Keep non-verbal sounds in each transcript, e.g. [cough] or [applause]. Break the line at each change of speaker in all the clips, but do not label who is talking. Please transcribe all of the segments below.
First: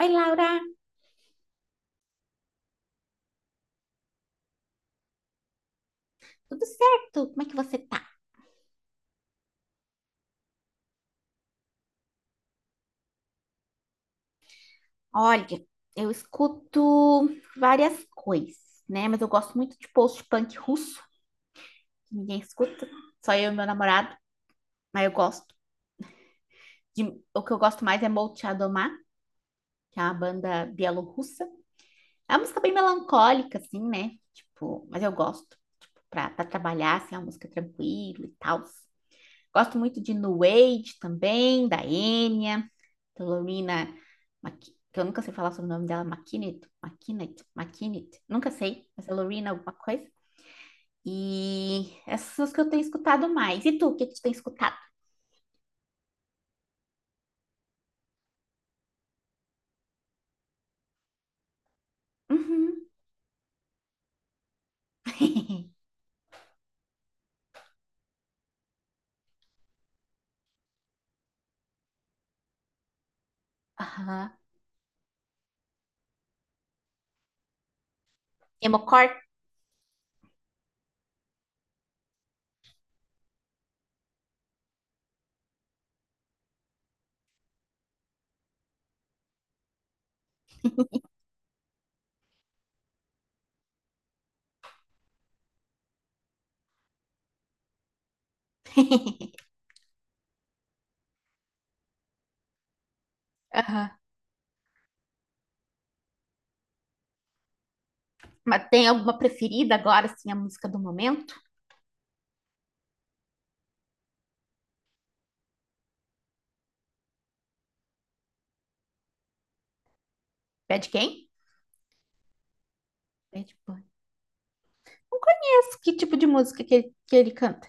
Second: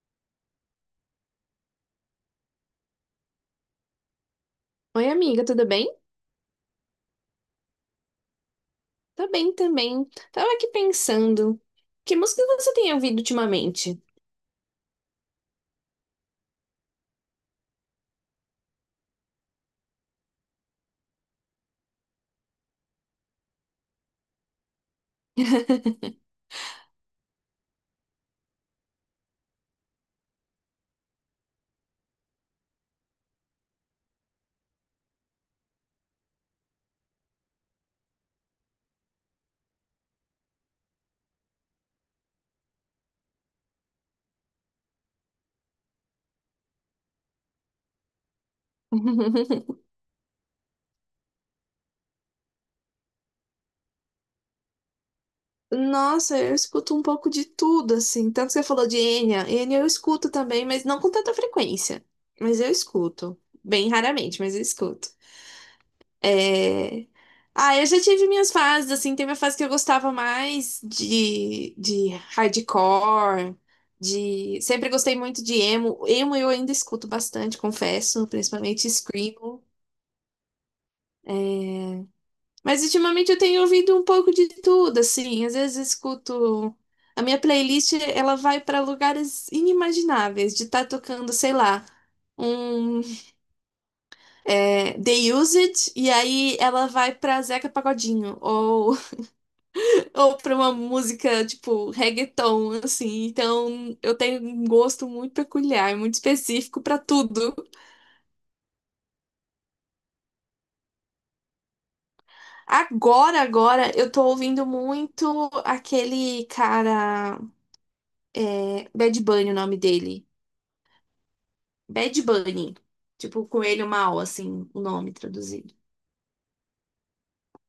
Oi, Laura,
Oi, amiga, tudo bem?
tudo certo? Como é que você tá?
Tá bem também. Tava aqui pensando, que música você tem ouvido ultimamente?
Olha, eu escuto várias coisas, né? Mas eu gosto muito de post-punk russo, que ninguém escuta, só eu e meu namorado, mas eu gosto.
[laughs]
De, o que eu gosto mais é Molchat Doma, que é uma banda bielorrussa. É uma música bem melancólica, assim, né? Tipo, mas eu gosto, tipo, pra trabalhar, assim, é uma música tranquila e tal. Gosto muito de New Age também, da Enya. Carolina, que eu nunca sei falar sobre o nome dela, Maquinet, Maquinet, Maquinet, nunca sei, mas é Lorena alguma coisa. E essas são as que eu tenho escutado mais. E tu, o que que tu tem escutado?
Nossa, eu escuto um pouco de tudo, assim. Tanto que você falou de Enya. Enya eu escuto também, mas não com tanta frequência. Mas eu
Uhum.
escuto. Bem raramente, mas eu escuto.
[laughs]
É... Ah, eu já tive minhas fases, assim, teve a fase que eu gostava mais de hardcore,
Aham.
de... Sempre gostei muito de emo. Emo eu ainda escuto bastante, confesso, principalmente
Emocore?
screamo. Mas ultimamente eu tenho ouvido um pouco de tudo, assim, às vezes eu escuto... A minha playlist, ela vai para lugares inimagináveis, de estar tocando, sei lá, um The Used, e aí ela vai pra Zeca Pagodinho, ou
[laughs]
pra uma música tipo reggaeton, assim.
Aham.
Então, eu tenho um gosto muito peculiar, muito específico pra tudo.
Mas tem alguma preferida agora, assim, a música do momento?
Agora, eu tô ouvindo muito aquele cara, Bad Bunny, o nome dele.
Bad quem?
Bad Bunny, tipo
Bad
coelho
Bunny.
mal, assim, o nome
Não
traduzido.
conheço que tipo de música que ele canta.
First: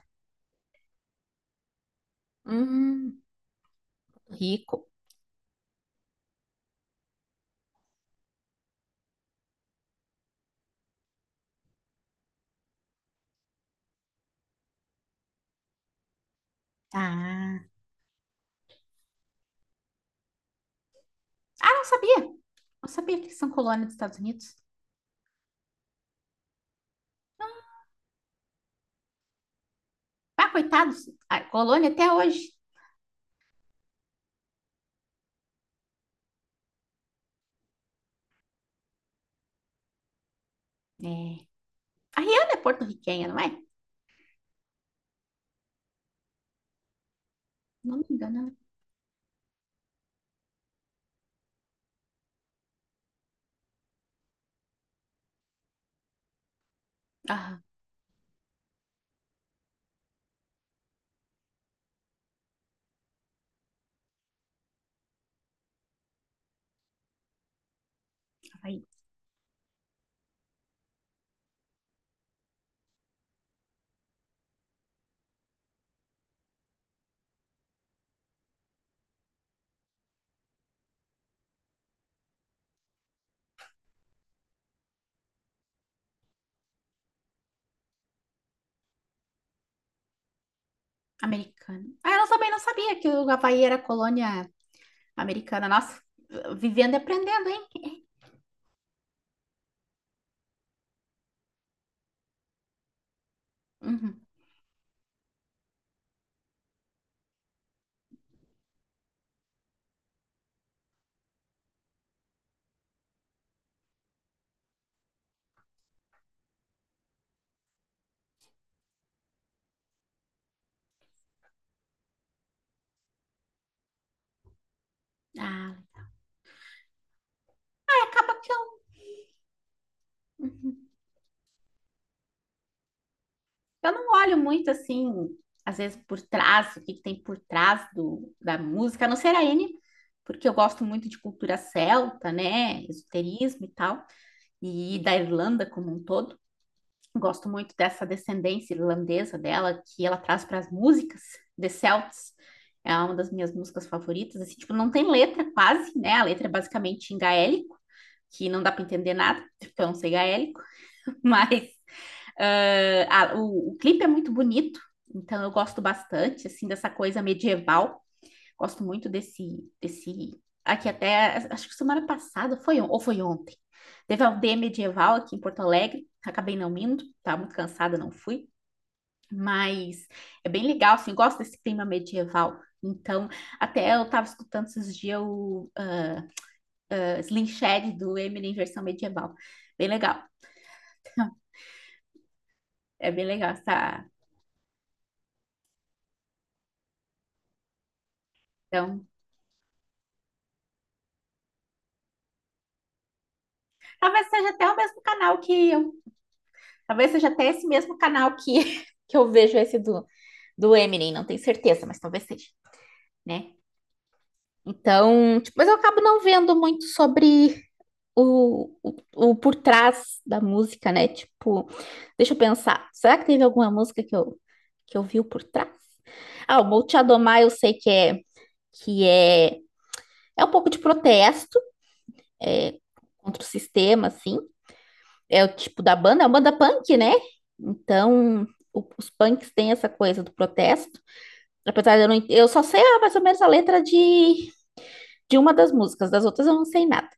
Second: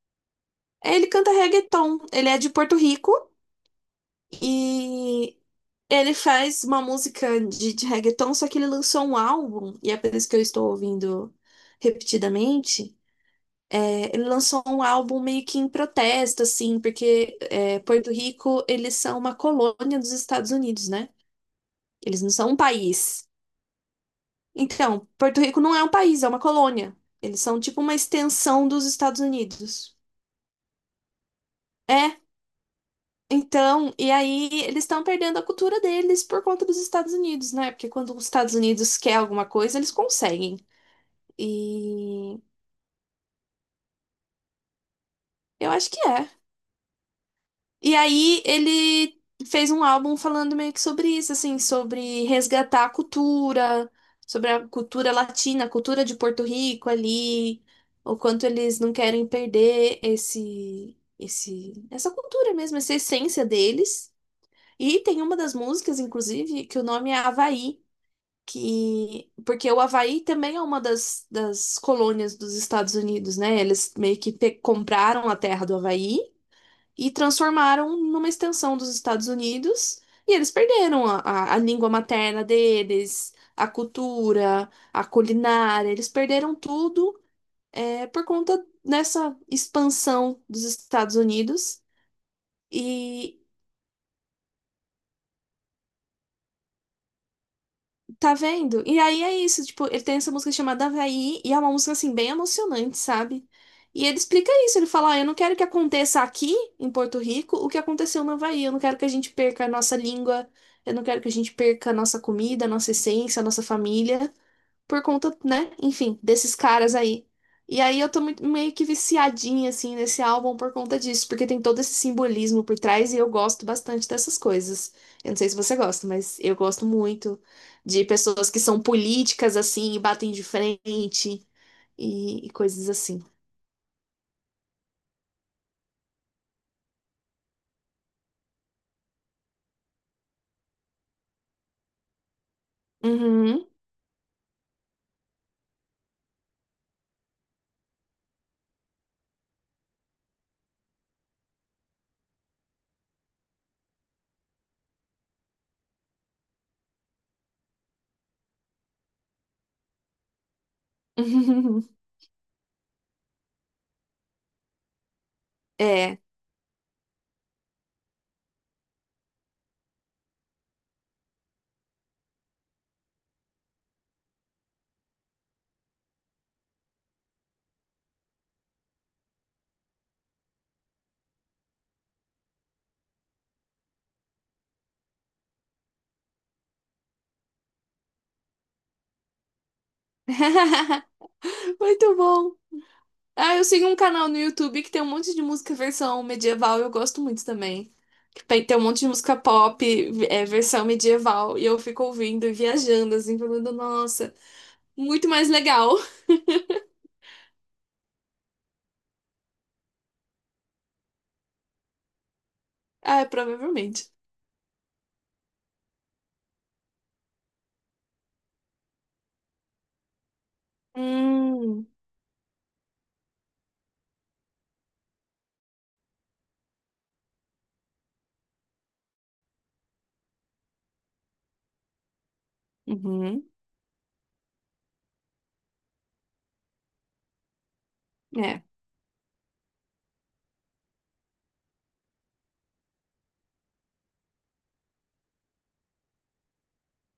Ele canta reggaeton, ele é de Porto Rico.
Hum, Rico.
E Ele faz uma música de reggaeton, só que ele lançou um álbum, e é por isso que eu estou ouvindo repetidamente. É, ele lançou um álbum meio que em protesto, assim, porque
Ah.
Porto Rico, eles são uma colônia dos Estados Unidos, né?
Ah, não sabia.
Eles não são um
Não sabia que
país.
eles são colônia dos Estados Unidos.
Então, Porto Rico não é um país, é uma colônia. Eles são tipo uma extensão dos Estados Unidos.
Ah, coitados, a colônia até
É,
hoje.
então, e aí eles estão perdendo a cultura deles por conta dos Estados Unidos, né? Porque quando os Estados Unidos quer alguma coisa, eles conseguem.
É. A
E
Rihanna é porto-riquenha, não é?
eu acho que é. E
Não me engano,
aí
é.
ele fez um álbum falando meio que sobre isso, assim, sobre resgatar a cultura, sobre a cultura latina, a cultura de Porto Rico
Ah,
ali, o quanto eles não querem perder essa cultura mesmo, essa essência deles. E tem uma das músicas, inclusive, que o nome é Havaí,
Havaí,
que porque o Havaí também é uma das colônias dos Estados Unidos, né? Eles meio que compraram a terra do Havaí, e transformaram numa extensão dos Estados Unidos, e eles perderam a língua materna deles, a cultura, a culinária, eles perderam tudo por conta dessa expansão dos Estados Unidos.
americana. Ah, eu também não sabia que o
E
Havaí era colônia americana. Nossa, vivendo e aprendendo, hein? É.
tá vendo? E aí é isso, tipo, ele tem essa música chamada Havaí, e é uma música, assim, bem emocionante, sabe? E ele
Uhum.
explica isso, ele fala, ó, eu não quero que aconteça aqui, em Porto Rico, o que aconteceu no Havaí, eu não quero que a gente perca a nossa língua, eu não quero que a gente perca a nossa comida, a nossa essência, a nossa família, por conta, né? Enfim, desses caras aí. E aí eu tô meio que viciadinha, assim, nesse álbum por conta disso, porque tem todo esse simbolismo por trás e eu gosto bastante dessas coisas. Eu não sei se
Ah,
você gosta, mas eu gosto muito
é,
de
acaba
pessoas
que eu,
que são políticas, assim, e batem de frente e coisas assim.
eu não olho muito assim, às vezes por trás, o que que tem por trás do, da música, a não ser a N, porque eu gosto muito de cultura celta, né? Esoterismo
Uhum.
e tal, e da Irlanda como um todo. Gosto muito dessa descendência irlandesa dela, que ela traz para as músicas The Celts. É uma das minhas músicas favoritas. Assim, tipo, não tem letra quase, né? A letra é basicamente em gaélico, que não dá para entender nada, porque eu não sei gaélico. [laughs] Mas
[laughs]
a, o clipe é muito bonito, então eu gosto
É.
bastante, assim, dessa coisa medieval. Gosto muito desse. Aqui até, acho que semana passada foi ou foi ontem. Teve a aldeia medieval aqui em Porto Alegre. Acabei não indo, estava muito cansada, não fui. Mas é bem legal, assim, gosto desse clima medieval. Então, até eu estava escutando esses dias o Slim Shady do Eminem em versão medieval. Bem legal,
[laughs] Muito bom.
é bem legal
Ah, eu sigo um
essa.
canal no YouTube que tem um monte de música versão medieval, eu gosto muito também. Tem um monte
Então,
de música pop, versão medieval, e eu fico ouvindo e viajando, assim, falando,
talvez
nossa,
seja até o mesmo
muito
canal
mais
que
legal.
eu.
[laughs]
Talvez seja até esse mesmo canal que, [laughs] que eu vejo esse do, do Eminem, não tenho certeza, mas talvez seja,
Ah,
né?
provavelmente.
Então, tipo, mas eu acabo não vendo muito sobre o por trás da música, né? Tipo,
Hum,
deixa eu pensar, será que teve alguma música que eu vi o por trás? Ah, o Vou Te Adomar eu sei que é, é um pouco de protesto, é, contra
uhum,
o sistema, assim. É o tipo da banda, é uma banda punk, né? Então,
é.
o- os punks têm essa coisa do protesto. Apesar de eu não, eu só sei mais ou menos a letra de uma das músicas, das outras eu não sei nada.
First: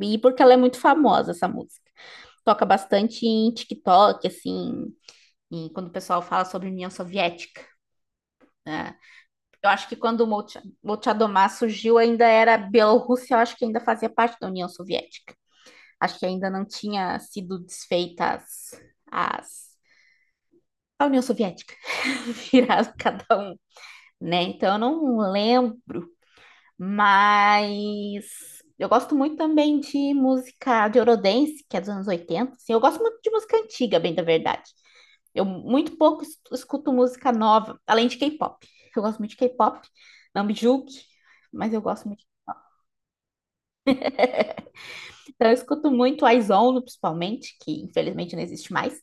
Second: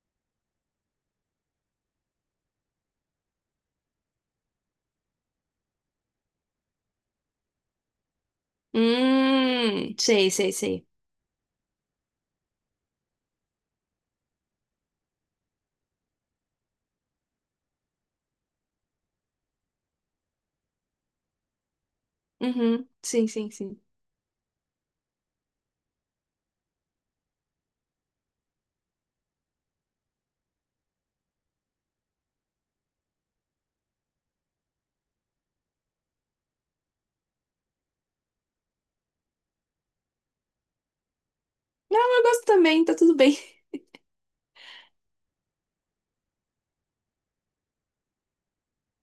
E porque ela é muito famosa, essa música. Toca bastante em TikTok, assim, em- quando o pessoal fala sobre União Soviética, né? Eu acho que quando o
Sei, sei, sei.
Molchadomá surgiu, ainda era Bielorrússia, eu acho que ainda fazia parte da União Soviética. Acho que ainda não tinha sido desfeita as, as- a União Soviética, [laughs]
Uhum,
virado cada
sim, sim,
um,
sim.
né? Então eu não lembro. Mas eu gosto muito também de música de Eurodance, que é dos anos oitenta. Assim, eu gosto muito de música antiga, bem da verdade. Eu muito pouco escuto música nova, além de K-pop. Eu gosto muito de K-pop, não me julgue, mas eu gosto
Não, eu
muito.
gosto também, tá tudo bem. [laughs]
Então, eu escuto muito IZONE, principalmente, que infelizmente não existe mais,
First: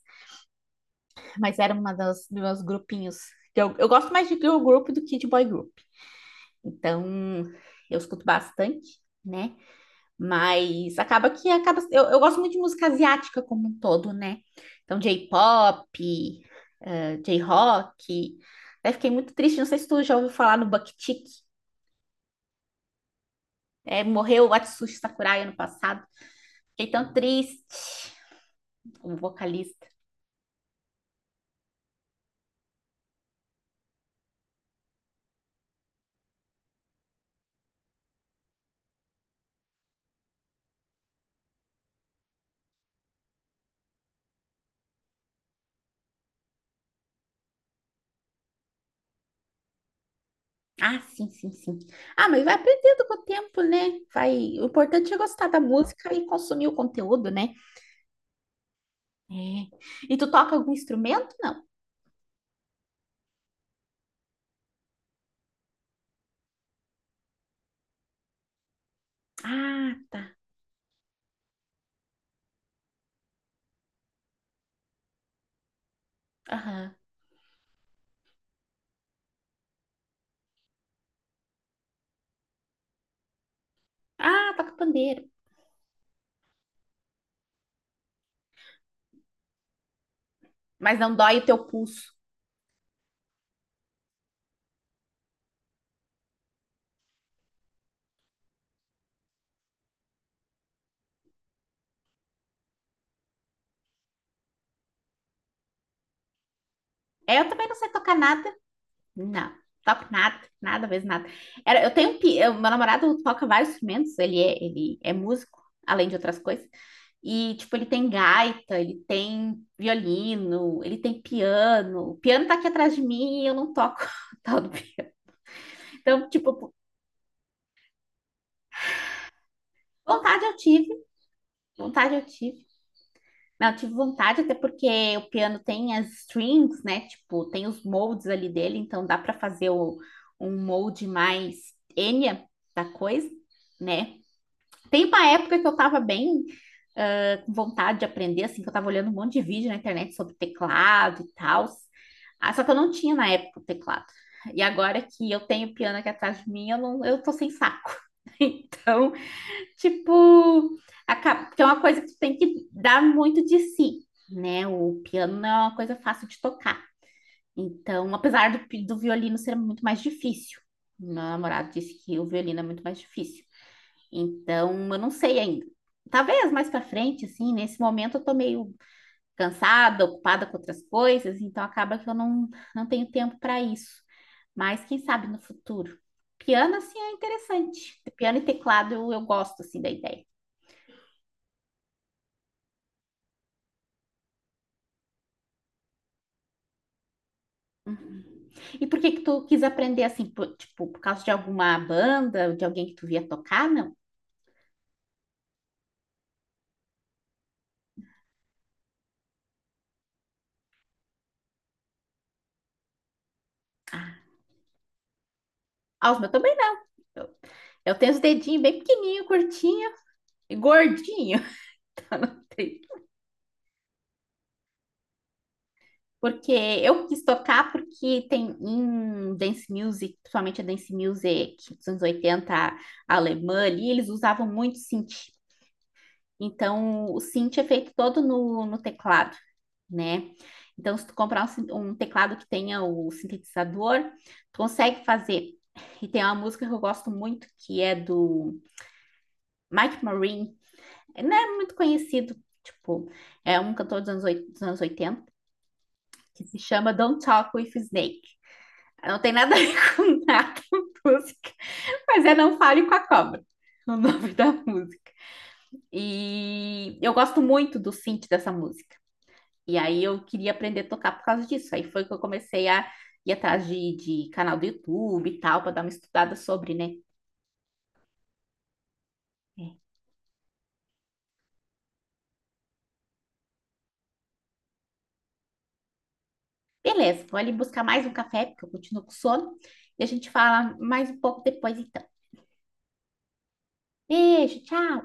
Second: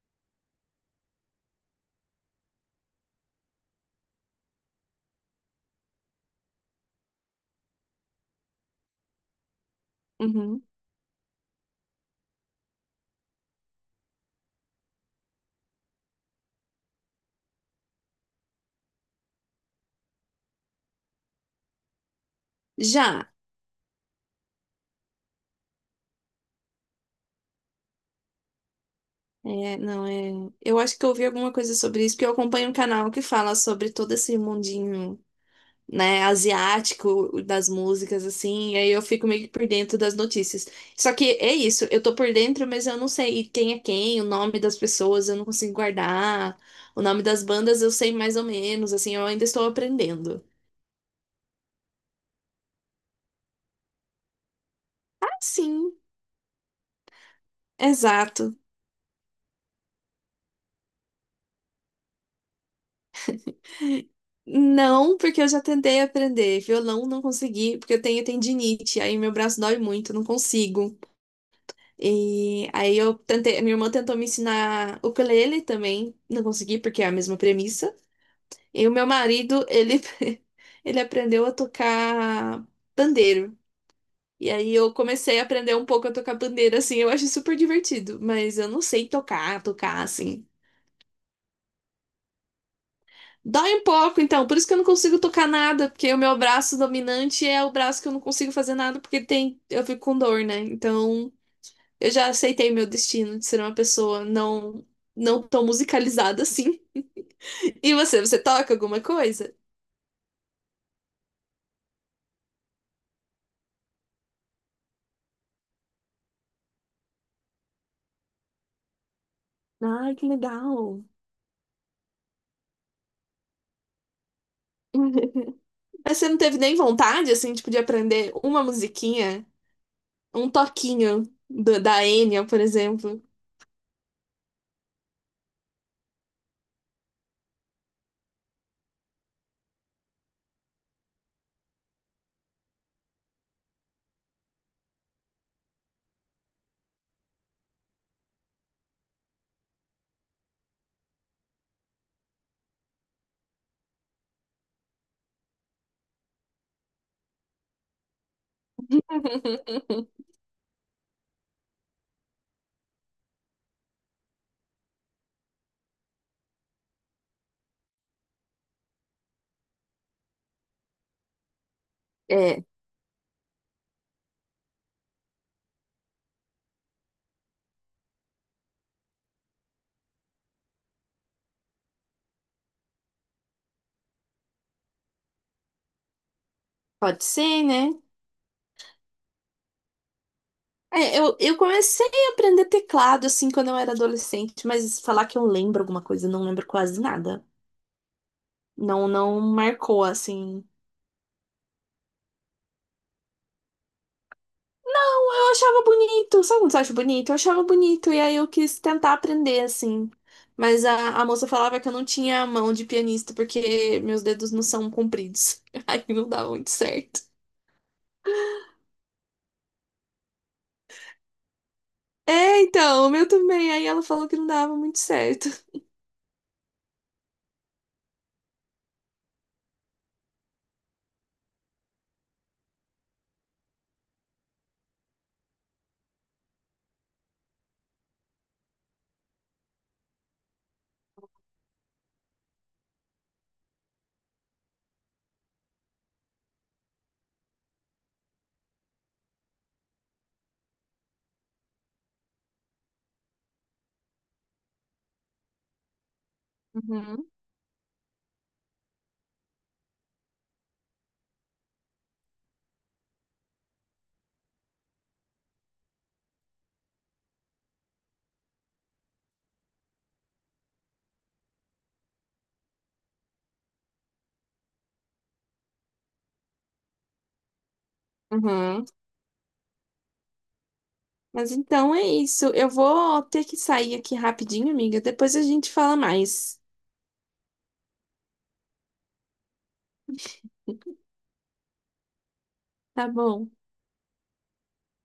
mas era uma das dos meus grupinhos, que eu gosto mais de girl group do que de boy group. Então, eu escuto bastante, né?
Uhum.
Mas acaba que acaba. Eu gosto muito de música asiática como um todo, né? Então, J-pop, J-rock. Até fiquei muito triste. Não sei se tu já ouviu falar no Bucktick.
Já.
É, morreu o Atsushi Sakurai ano passado. Fiquei tão triste como
É,
vocalista.
não, é. Eu acho que eu ouvi alguma coisa sobre isso, porque eu acompanho um canal que fala sobre todo esse mundinho, né, asiático das músicas, assim, e aí eu fico meio que por dentro das notícias. Só que é isso, eu tô por dentro, mas eu não sei quem é quem, o nome das pessoas, eu não consigo guardar, o nome das bandas eu sei mais ou menos, assim, eu ainda estou aprendendo.
Ah, sim, sim, sim. Ah, mas vai aprendendo com o tempo, né? Vai... O importante é
Ah,
gostar da
sim,
música e consumir o conteúdo, né?
exato.
É. E tu toca algum instrumento? Não.
Não, porque eu já tentei aprender. Violão não consegui, porque eu tenho tendinite, aí meu braço dói
Ah,
muito, não
tá.
consigo. E aí eu tentei, minha irmã tentou me ensinar ukulele também, não consegui,
Aham.
porque é a mesma premissa. E o meu marido, ele, [laughs] ele aprendeu a tocar pandeiro. E
Ah,
aí
toca
eu
pandeiro.
comecei a aprender um pouco a tocar pandeiro, assim, eu acho super divertido, mas eu não sei tocar, tocar assim.
Mas não dói o teu pulso.
Dói um pouco, então, por isso que eu não consigo tocar nada, porque o meu braço dominante é o braço que eu não consigo fazer nada, porque tem, eu fico com dor, né? Então, eu já aceitei meu destino de ser uma pessoa não tão musicalizada assim.
Eu também não
[laughs]
sei
E
tocar
você,
nada.
toca alguma
Não,
coisa?
toco nada, nada, vez nada. Era, eu tenho, um eu- Meu namorado toca vários instrumentos, ele é músico, além de outras coisas. E, tipo, ele tem gaita, ele tem
Ah, que
violino, ele
legal.
tem piano. O piano tá aqui atrás de mim e eu não toco. [laughs] tal do pi-.
[laughs] Mas você
Então,
não teve
tipo,
nem vontade, assim, tipo, de aprender uma musiquinha,
vontade
um
eu tive,
toquinho da
vontade eu
Enya, por
tive.
exemplo?
Não, eu tive vontade, até porque o piano tem as strings, né? Tipo, tem os moldes ali dele, então dá para fazer um molde mais Enya da coisa, né? Tem uma época que eu tava bem com vontade de aprender, assim, que eu tava olhando um monte de vídeo na internet sobre teclado e tal. Ah, só que eu não tinha na época o teclado. E agora que eu tenho o piano aqui atrás de mim, eu tô sem saco. [laughs]
[laughs]
Tipo, acaba, porque é uma coisa que tu tem que dar muito de si, né? O piano não é uma coisa fácil de tocar. Então, apesar do, do violino ser muito mais difícil, meu namorado disse que o violino é
É,
muito mais difícil. Então, eu não sei ainda. Talvez mais pra frente, assim, nesse momento eu tô meio cansada, ocupada com outras coisas, então acaba que eu não, não tenho tempo para isso. Mas quem sabe no futuro. Piano, assim, é
pode ser, né?
interessante. Piano e teclado eu gosto, assim, da ideia.
É, eu comecei a aprender teclado, assim, quando eu era adolescente, mas falar que eu lembro alguma coisa, eu não lembro quase nada.
E por
Não,
que que
não
tu quis aprender
marcou,
assim? Por,
assim.
tipo, por causa de alguma banda, de alguém que tu via tocar? Não.
Eu achava bonito, sabe quando você acha bonito? Eu achava bonito, e aí eu quis tentar aprender, assim. Mas a moça falava que eu não tinha a mão de pianista, porque
Ah,
meus dedos não são compridos. [laughs] Aí
ah, os
não
meus
dava
também
muito
não.
certo.
Eu, eu tenho os dedinhos bem pequenininho, curtinho e gordinho.
É, então,
[laughs]
o meu também. Aí ela falou que não dava muito certo.
Porque eu quis tocar porque tem em dance music, principalmente a dance music dos anos 80 alemã ali, eles usavam muito. Então, o synth é feito todo no, no teclado, né? Então, se tu comprar um, um teclado que tenha o sintetizador, tu consegue fazer. E tem uma música que eu gosto muito, que é do Mike Marine. É, não é muito conhecido, tipo, é um cantor dos anos 80, que se chama Don't
Uhum,
Talk with Snake. Não tem nada a ver [laughs] com nada a música, mas é Não Fale com a Cobra, o nome da música. E eu gosto muito do synth dessa música. E aí eu queria aprender a tocar por causa disso. Aí foi que eu comecei a ir atrás de canal do YouTube e tal, para dar uma estudada sobre, né?
uhum.
É.
Mas então é isso. Eu vou ter que sair aqui rapidinho, amiga. Depois a gente fala mais.
Beleza, vou ali buscar mais um café, porque eu continuo com sono. E a gente fala mais um pouco depois, então.
Tá bom.
Beijo, tchau!